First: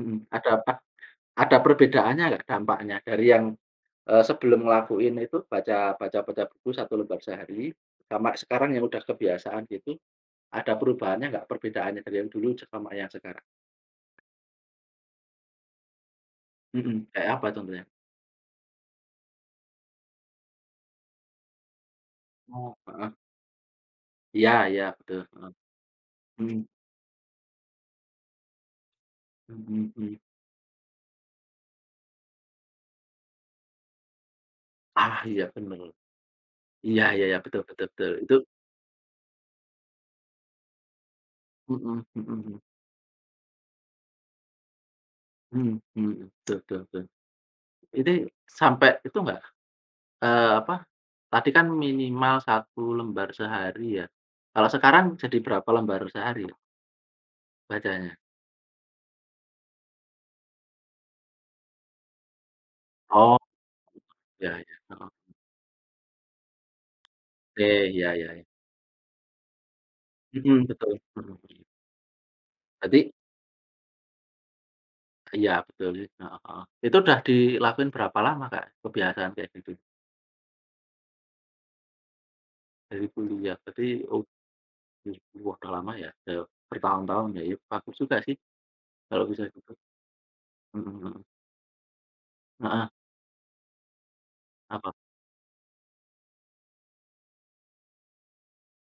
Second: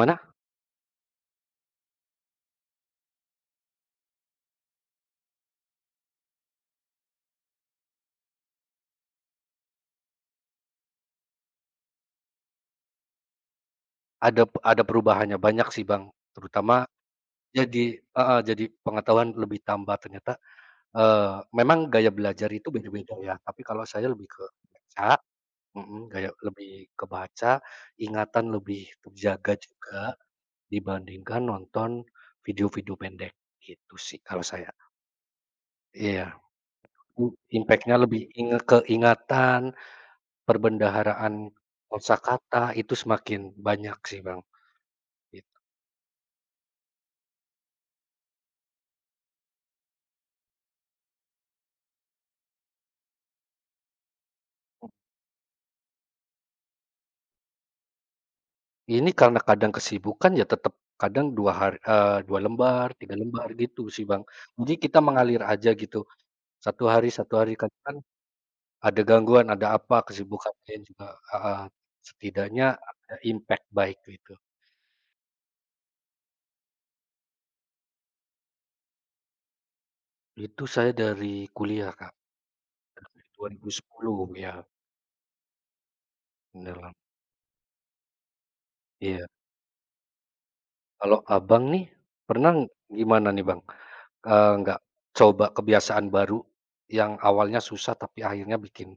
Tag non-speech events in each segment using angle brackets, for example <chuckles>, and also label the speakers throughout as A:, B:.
A: Mmm, ada apa, ada perbedaannya nggak dampaknya dari yang, eee, sebelum ngelakuin itu baca baca baca buku 1 lembar sehari, sama sekarang yang udah kebiasaan gitu. Ada perubahannya nggak perbedaannya dari yang dulu sama yang sekarang?
B: Adap ada perubahannya, banyak sih, Bang. Terutama
A: Mmm, kayak apa contohnya?
B: jadi heeh, jadi pengetahuan lebih tambah ternyata, eee, memang gaya belajar itu
A: Oh, heeh.
B: beda-beda ya, tapi kalau saya lebih ke
A: Iya iya
B: baca
A: betul, heeh.
B: mhm, gaya
A: Mmm.
B: lebih ke baca, ingatan lebih terjaga
A: Mmm
B: juga
A: mmm.
B: dibandingkan nonton video-video pendek, gitu sih kalau saya.
A: Ah, iya, bener.
B: Iya.
A: Iya,
B: U
A: ya ya, betul betul
B: impaknya
A: betul.
B: lebih
A: Itu
B: inge ke ingatan, perbendaharaan
A: Mmm, mhm mhm.
B: kosakata itu semakin banyak sih, Bang, gitu.
A: Mmm, mhm, tul tul tul. Ini sampe itu nggak, eee, apa, tadi kan minimal 1 lembar sehari ya, kalau sekarang jadi berapa lembar sehari ya bacanya?
B: Ini karena kadang kesibukan ya tetap kadang 2 hari eee, 2 lembar, 3
A: Oh.
B: lembar gitu sih, Bang.
A: Ya ya,
B: Jadi kita
A: heeh.
B: mengalir aja gitu 1 hari 1 hari,
A: Oke,
B: karena kan
A: ya ya ya.
B: ada gangguan, ada apa,
A: Mhm,
B: kesibukannya
A: betul.
B: juga
A: Mhm
B: heeh,
A: mhm.
B: setidaknya
A: Tapi
B: ada impak baik gitu.
A: Iya betul sih, heeh heeh. Itu udah dilakuin berapa lama, Kak, kebiasaan kaya gitu?
B: Itu saya dari kuliah, Kak.
A: Dari
B: Dari dua
A: kuliah
B: ribu
A: berarti u
B: sepuluh ya.
A: 2010, wah, udah lama ya udah
B: Dalam
A: bertahun-tahun ya. Iya bagus juga sih kalau
B: Iya.
A: bisa gitu. Mhm mhm.
B: Kalau Abang nih, pernah
A: Heeh.
B: gimana nih, Bang? Eee, nggak
A: Apa?
B: coba kebiasaan baru yang awalnya susah tapi akhirnya bikin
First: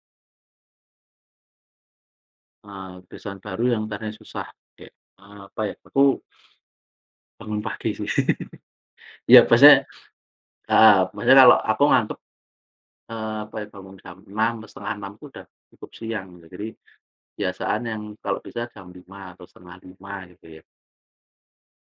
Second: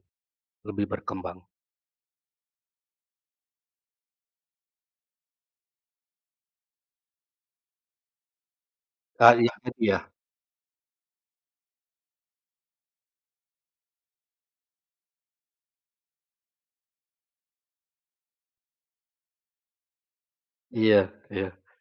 B: lebih berkembang?
A: Eee, kebiasaan baru yang tadinya susah, de eee, apa ya, aku <sniffs> Bangun pagi sih. <chuckles> Ya
B: Sekali aktif,
A: maksudnya <sniffs>
B: iya.
A: heeh, maksudnya kalo aku ngantuk, eee, apa ya, bangun jam 6.00 atau 5.30 udah cukup siang gitu. Jadi kebiasaan yang kalau bisa jam 5.00 atau 4.30 gitu ya.
B: Iya iya.